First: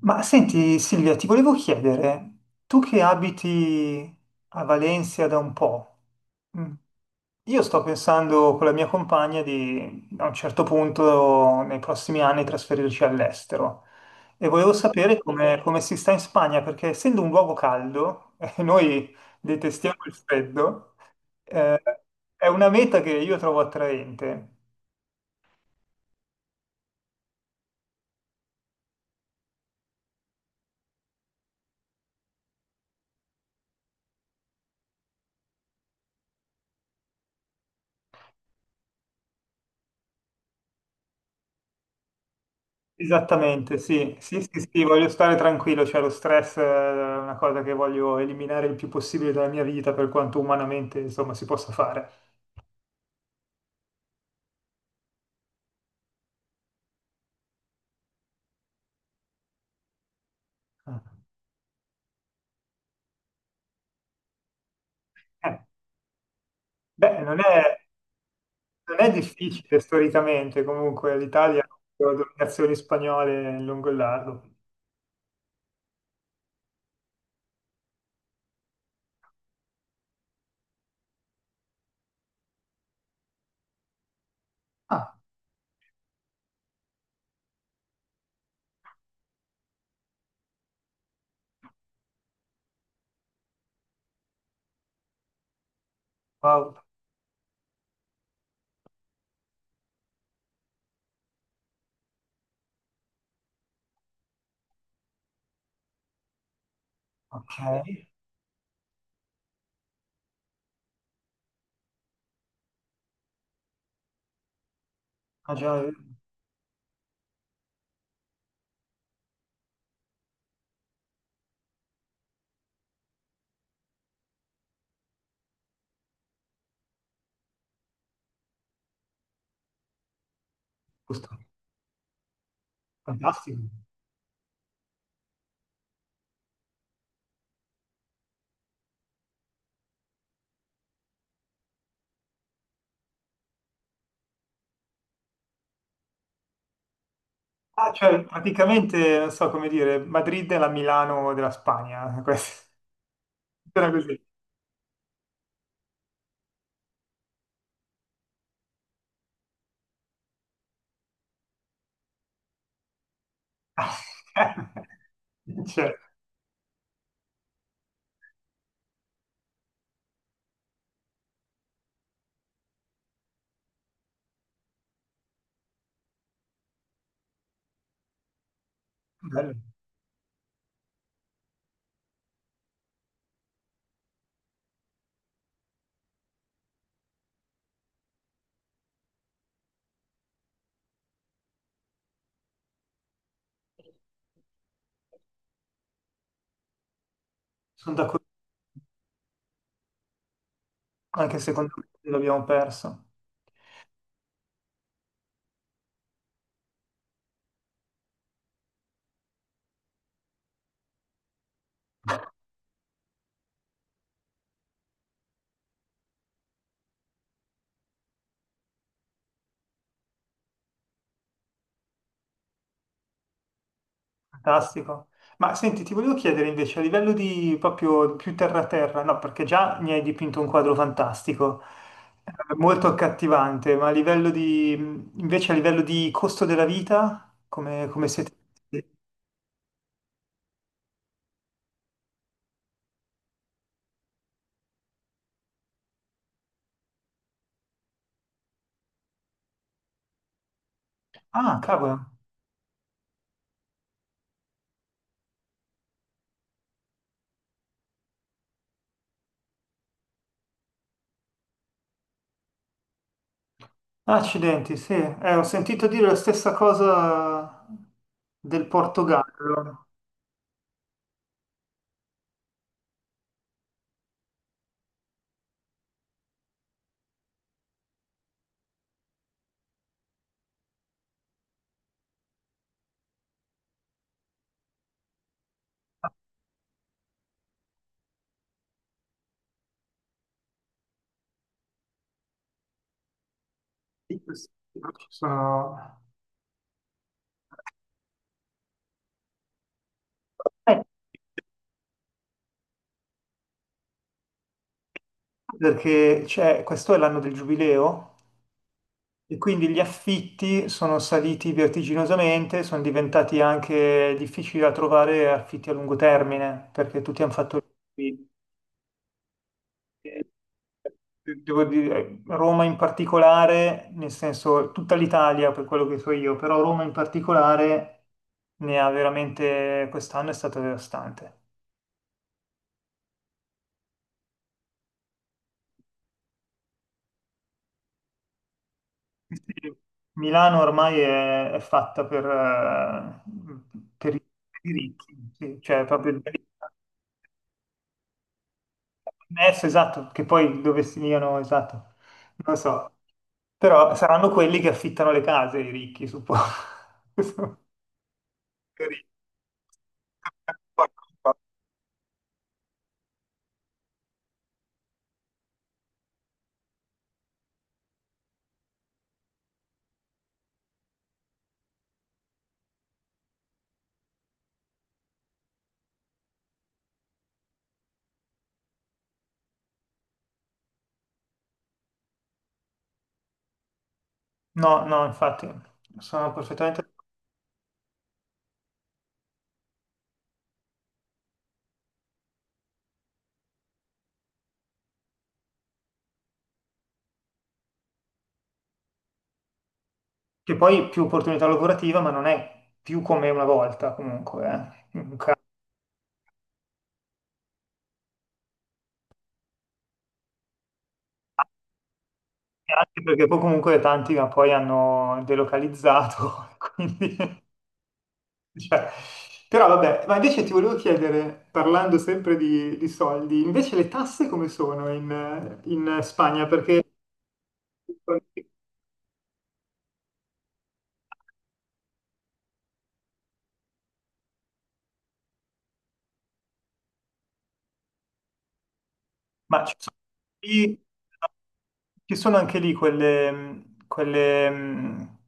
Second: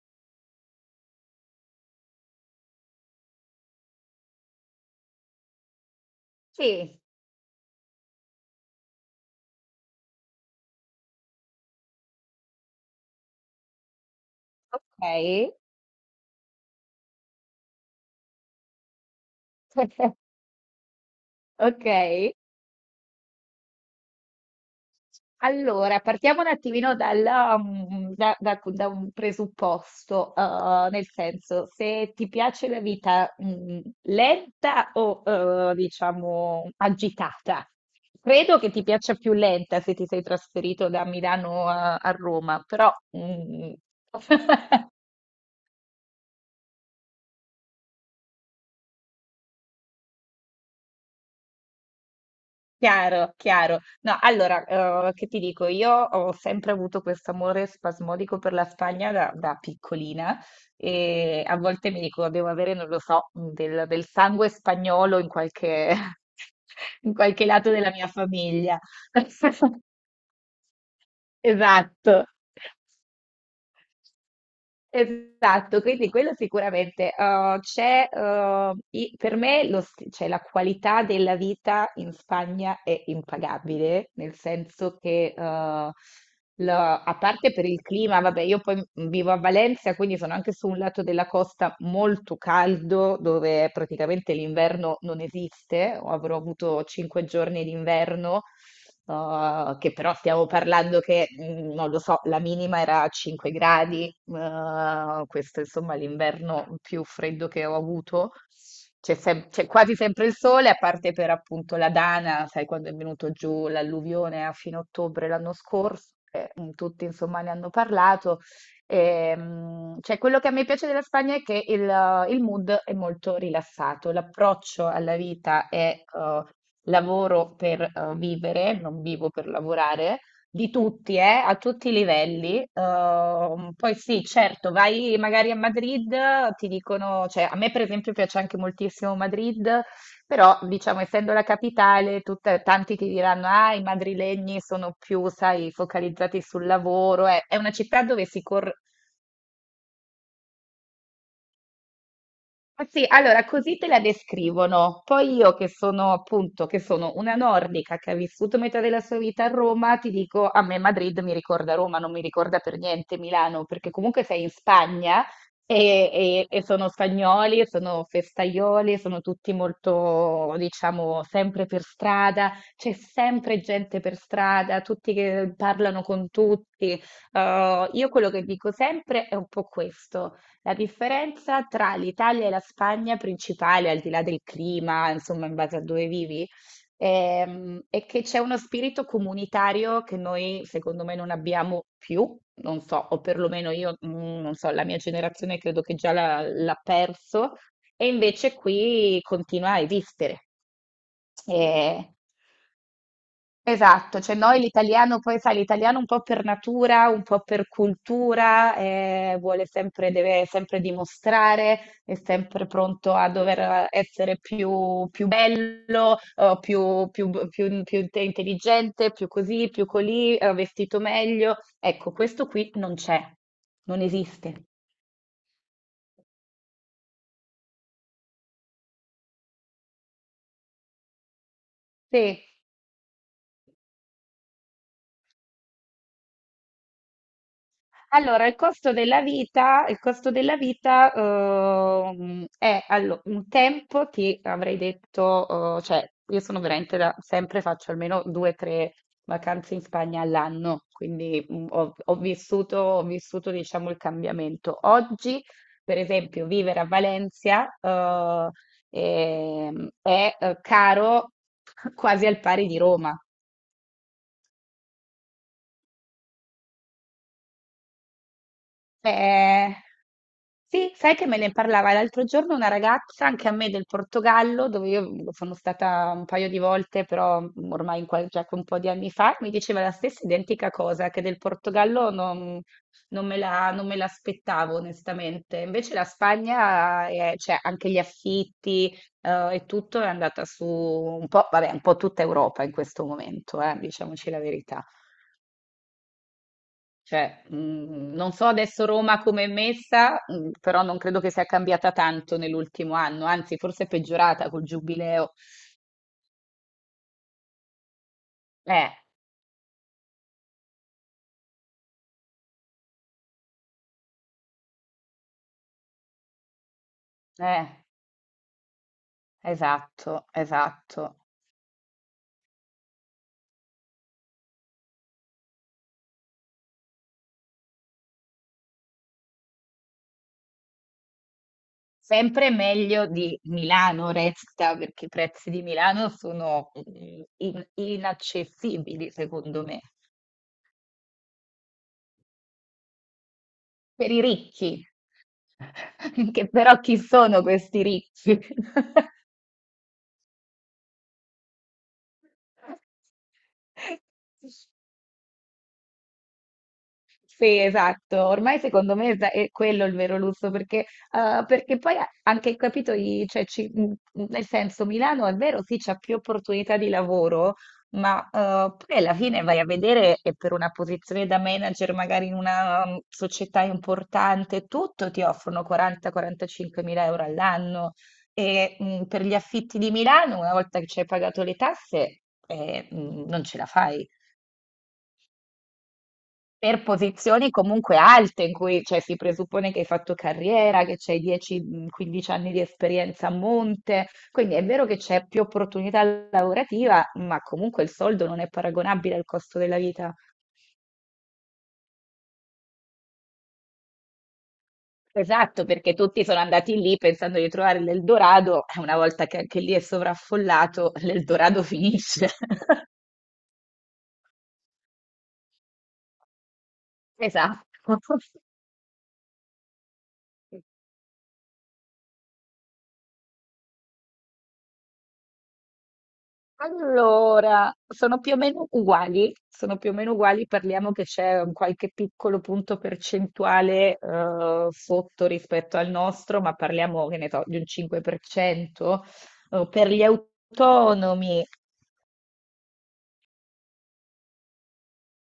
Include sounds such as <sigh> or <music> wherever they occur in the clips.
Ma senti Silvia, ti volevo chiedere, tu che abiti a Valencia da un po', mm, Sì, io sto pensando con la mia compagna di a un certo punto nei prossimi anni trasferirci all'estero e volevo sapere okay. Come si sta in Spagna perché essendo un luogo caldo, <laughs> e noi detestiamo il <laughs> freddo, eh, Okay. è una meta che io trovo attraente. Allora, partiamo un attimino dalla da un presupposto. Nel senso, se ti piace la vita, mhmm, lenta o, diciamo agitata? Credo che ti piaccia più lenta se ti sei trasferito da Milano a Roma, però, mhmm Esattamente, sì. Sì, sì, sì, <laughs> voglio stare tranquillo, cioè lo stress è una cosa che voglio eliminare il più possibile dalla mia vita per quanto umanamente, insomma, si possa fare. Chiaro, chiaro. No, allora, che ti dico, io ho sempre avuto questo amore spasmodico per la Spagna da piccolina Eh, e a volte mi dico, devo avere, non lo so, del sangue spagnolo in eh, qualche, <laughs> in beh, qualche lato della mia famiglia. non è difficile <laughs> storicamente, comunque l'Italia ha Esatto. avuto dominazioni spagnole lungo il largo. Esatto, quindi quello sicuramente. Per me cioè, la qualità della vita in Spagna è impagabile, nel senso Ah, che, a parte per il clima, vabbè, io poi vivo a Valencia, quindi sono anche su un lato della costa molto caldo, dove praticamente l'inverno non esiste, avrò wow, avuto 5 giorni d'inverno. Che però stiamo parlando che, non lo so, la minima era a 5 gradi. Questo insomma è l'inverno più freddo ok. che ho avuto. C'è quasi sempre il sole, a parte per appunto la Dana, sai, quando è venuto giù l'alluvione a fine ottobre l'anno Ah, già, scorso, tutti insomma ne hanno parlato. Cioè, quello che a me piace della Spagna è che il mood è molto rilassato, l'approccio alla vita è lavoro per vivere, non vivo per lavorare, di tutti, giusto. a tutti i livelli. Fantastico. Poi sì, certo, vai magari a Madrid, ti dicono, cioè a me per esempio piace anche moltissimo Madrid, però diciamo essendo la capitale, tanti ti diranno, ah, i madrilegni sono più, sai, focalizzati sul lavoro, è una Ah, città cioè, dove si corre. praticamente, non so come dire, Madrid è la Milano della Spagna, <laughs> questo. Ah, sì, allora così te Era la così. descrivono. Poi io che sono appunto, che sono una nordica che ha vissuto metà della sua vita a Roma, ti dico, a me Madrid mi ricorda Roma, non mi ricorda per niente Milano, perché comunque sei in <laughs> Spagna <laughs> Cioè, e sono spagnoli, sono festaioli, sono tutti molto, diciamo, sempre per strada, c'è sempre gente per strada, tutti che parlano con tutti. Io quello che dico sempre è un bello. po' questo. La differenza tra l'Italia e la Spagna principale, al di là del clima, insomma, in base a dove vivi, è che c'è uno spirito comunitario che noi, secondo me, non abbiamo più, non so, o perlomeno io, non so, la mia generazione credo che già l'ha perso, Sono e d'accordo, invece qui continua a esistere. anche secondo Eh, me l'abbiamo perso. Esatto, cioè noi l'italiano, poi sai, l'italiano un po' per natura, un po' per cultura, vuole sempre, deve sempre dimostrare, è sempre pronto a dover essere più, più bello, intelligente, più così, più colì, vestito meglio. Ecco, questo qui non c'è, non esiste. Fantastico. Ma senti, ti volevo chiedere invece a livello di proprio più terra-terra, no, perché già mi hai dipinto un quadro fantastico, Sì. Molto accattivante, ma a livello di, invece a livello di costo della vita, come siete? Allora, il costo della vita, il costo della vita è un tempo, ti avrei detto, cioè io sono veramente da, sempre faccio almeno due o tre vacanze in Spagna all'anno, quindi Ah, cavolo. Ho vissuto diciamo il cambiamento. Oggi, per esempio, vivere a Valencia è caro <laughs> quasi al pari di Roma. Accidenti, sì. Ho sentito dire la stessa cosa del Eh, Portogallo. sì, sai che me ne parlava l'altro giorno una ragazza, anche a me del Portogallo, dove io sono stata un paio di volte, però ormai già un po' di anni fa, mi diceva la stessa identica cosa, che del Portogallo non, non me l'aspettavo onestamente. Invece la Spagna, cioè anche gli affitti, e tutto è andata su un po', vabbè, un po' tutta Europa in questo momento, Sì, diciamoci la sì, verità. ci sono... Cioè, non so adesso Roma come è messa, però Eh, non credo che sia cambiata tanto nell'ultimo anno, anzi forse è peggiorata col giubileo. Questo è l'anno del giubileo Eh, e quindi gli affitti sono saliti vertiginosamente, sono diventati anche difficili da trovare affitti a lungo termine, perché tutti hanno fatto... eh, Eh, esatto, esatto. devo dire, Roma in particolare, nel senso tutta l'Italia per quello che so io, però Roma in particolare ne ha veramente, quest'anno è stata devastante. Sempre meglio di Milano resta, perché i prezzi di Milano sono inaccessibili, secondo Sì, me, Milano ormai è fatta per i per i ricchi. ricchi, sì, cioè proprio il <laughs> Che però chi sono questi ricchi? messo, esatto, che poi dove stiano, esatto, non lo so, però saranno <laughs> quelli che affittano le case, i ricchi, suppongo. Sì, <laughs> esatto, ormai secondo Per- me è quello il vero lusso, perché, perché poi anche capito, cioè, nel senso Milano è vero, sì, c'è più opportunità di lavoro, ma poi alla fine vai a vedere e per una posizione da manager magari in una società importante, tutto ti offrono 40-45 mila € all'anno e per gli affitti di Milano, una volta che ci hai pagato le tasse, non ce la fai No, no, infatti, sono per perfettamente... posizioni comunque alte in cui cioè, si presuppone che hai fatto carriera, che c'hai 10-15 anni di esperienza a monte, quindi è vero che c'è più opportunità lavorativa, ma comunque il soldo non è paragonabile al costo della vita. Che poi più opportunità lavorativa, ma non è più come una volta comunque, eh. Esatto, perché tutti sono andati lì pensando di trovare l'Eldorado, e una volta che anche lì è sovraffollato, l'Eldorado finisce. <laughs> Anche perché poi comunque tanti ma poi hanno delocalizzato, <laughs> quindi... Esatto. cioè, però vabbè, ma invece ti volevo chiedere, parlando sempre di soldi, invece le tasse come sono in Spagna? Perché... Allora, sono più o meno uguali, sono più o meno uguali, parliamo che c'è un qualche piccolo punto percentuale sotto rispetto al nostro, ma parliamo, che ne so, di un 5%. Ma ci Per sono, gli lì- autonomi, ci sono anche lì quelle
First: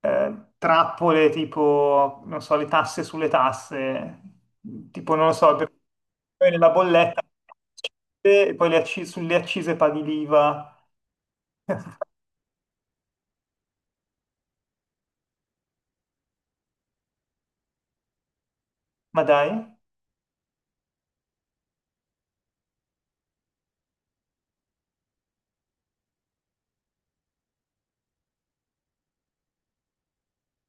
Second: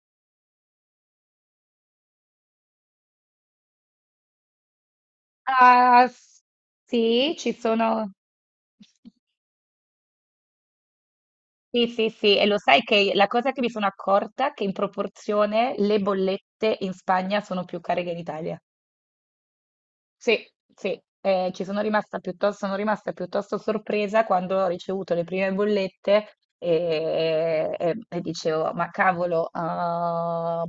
trappole tipo, non so, le tasse sulle tasse, tipo, non lo so, ah, s- poi nella bolletta, sì, ci sono... e poi le acci- sulle accise paghi l'IVA, Sì, sì, sì, e lo sai che la cosa che mi sono accorta è che in proporzione le bollette in Spagna sono più care che in Italia. ma dai, Sì, sì, ci sono rimasta piuttosto sorpresa quando ho ricevuto le prime bollette e dicevo, ma cavolo, ah,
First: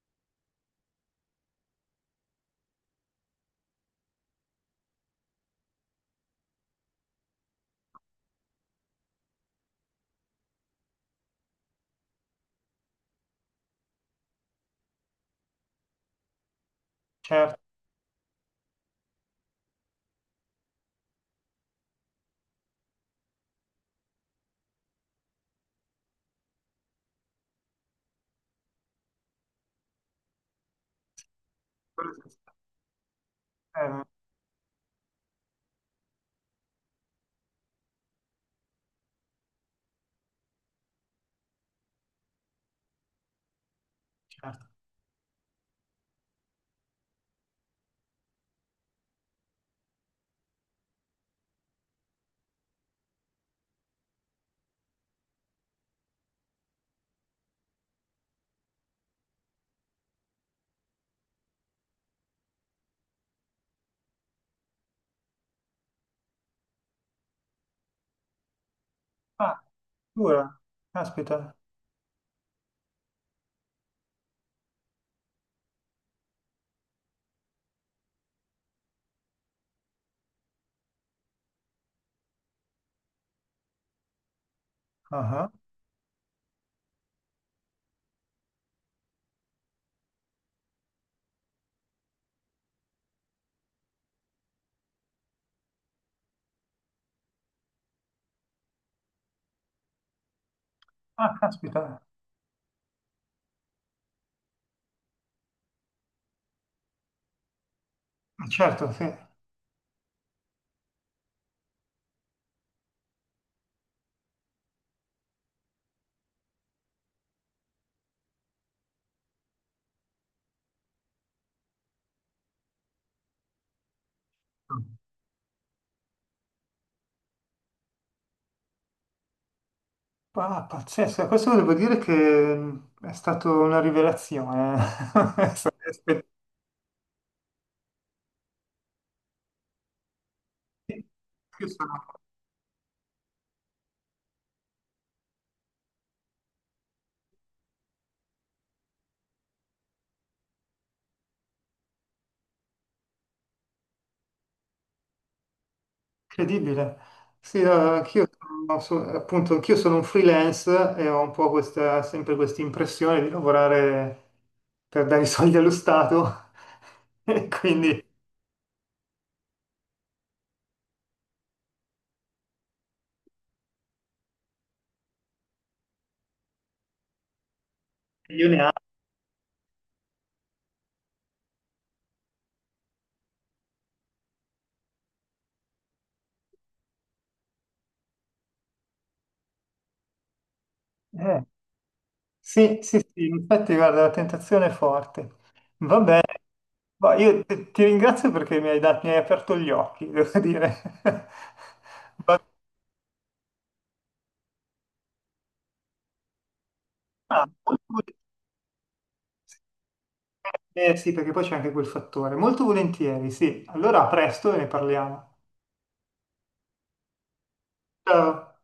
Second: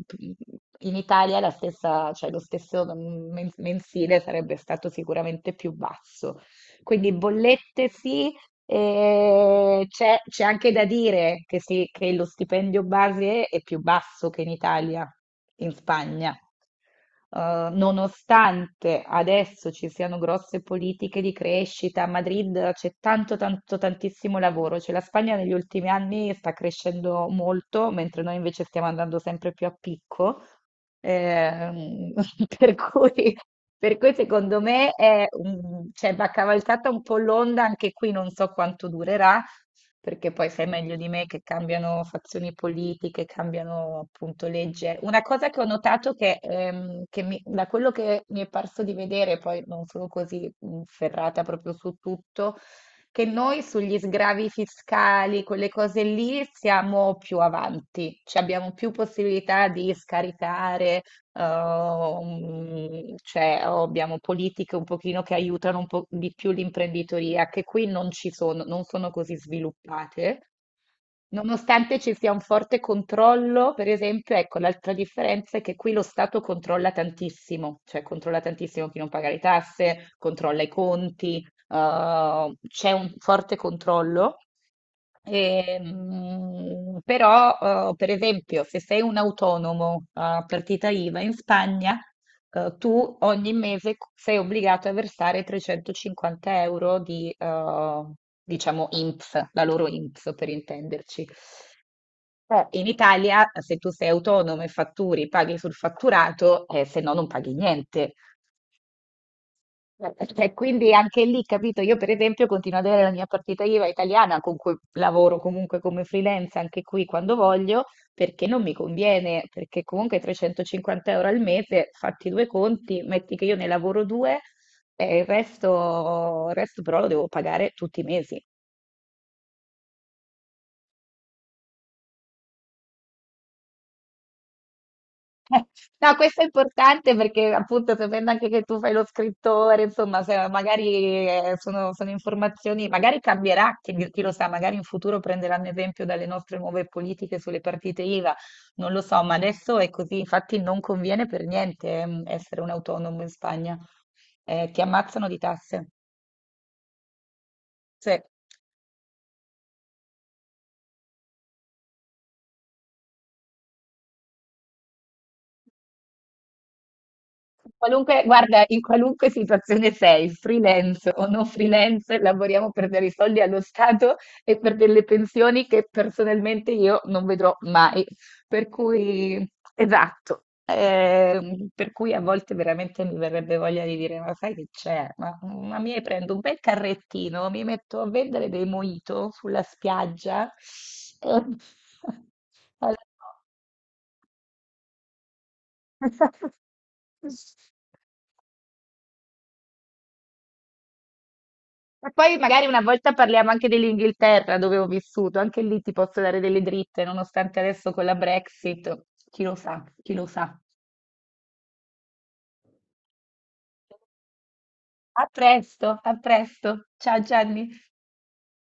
in Italia la stessa, cioè lo stesso mensile sarebbe stato sicuramente più basso. Quindi bollette sì, e c'è anche da dire che, sì, che lo stipendio base è più basso che in Italia, in Spagna. certo. Nonostante adesso ci siano grosse politiche di crescita, a Madrid c'è tanto, tanto, tantissimo lavoro, cioè la Spagna negli ultimi anni sta crescendo molto, mentre noi invece stiamo andando sempre più a picco. Ehm, <laughs> per cui, per Eh, cui secondo me è cioè, va cavalcata un po' l'onda, anche qui non so quanto durerà, perché poi sai meglio di me che cambiano fazioni politiche, cambiano appunto certo. legge. Una cosa che ho notato che, da quello che mi è parso di vedere, poi non sono così ferrata proprio su tutto, che noi sugli sgravi fiscali, quelle cose lì, siamo più avanti, cioè abbiamo più possibilità di scaricare, cioè o abbiamo politiche un pochino che aiutano un po' di più l'imprenditoria, che qui non ci sono, non sono così Ah, sviluppate. dura, caspita. Nonostante ci sia un forte controllo, per esempio, ecco, l'altra differenza è che qui lo Stato controlla tantissimo, cioè controlla tantissimo chi non paga le tasse, controlla i conti, c'è un forte controllo, Ah, ah. ehm, però per esempio se sei un autonomo a partita IVA in Spagna, tu ogni mese sei obbligato a versare €350 di, diciamo, INPS, la loro INPS per intenderci. Ah, caspita. In Italia, se tu sei autonomo e fatturi, paghi sul fatturato, se no non paghi niente. Ah, certo, sì. E quindi anche lì, capito, io per esempio continuo ad avere la mia partita IVA italiana con cui lavoro comunque come freelance anche qui quando voglio, perché non mi conviene, perché comunque €350 al mese, fatti due conti, metti che io ne lavoro due e il resto però lo devo pagare tutti i mesi. Ah, pazzesco, questo devo dire che è stata una rivelazione. <laughs> No, Aspetti. questo è importante perché appunto sapendo anche che tu fai lo scrittore, insomma, se magari Io sono- sono informazioni, magari cambierà, chi lo sa, magari in futuro prenderanno esempio dalle nostre nuove politiche sulle partite IVA, non lo so, ma adesso è così, infatti non conviene per niente essere un autonomo in Spagna. Ti ammazzano di tasse. Incredibile. Sì, no, Sì. Appunto, anch'io sono un freelance e ho un po' questa, sempre questa impressione di lavorare per dare i <laughs> soldi allo Stato, <laughs> e quindi Qualunque, guarda, in qualunque situazione sei, freelance o non freelance, lavoriamo per dare i soldi allo Stato e per delle pensioni che personalmente io non vedrò mai. io ne Per ha. cui, esatto, per cui a volte veramente mi verrebbe voglia di dire, ma sai che c'è? Ma mi prendo un bel carrettino, mi metto a vendere dei mojito sulla spiaggia. Eh, <laughs> sì, sì, Allora, sì, infatti guarda, la tentazione è forte. Vabbè, ma io <laughs> ti ringrazio perché mi hai aperto gli occhi, devo dire. <laughs> e poi magari una volta parliamo anche dell'Inghilterra, dove ho vissuto, anche lì ti posso dare delle dritte, Ah, nonostante molto adesso vol- con la Brexit, chi lo sa, chi lo sa. Sì, perché poi c'è anche quel fattore. Molto volentieri, sì. Allora, a presto e ne A parliamo. presto, a presto. Ciao Gianni. Ciao.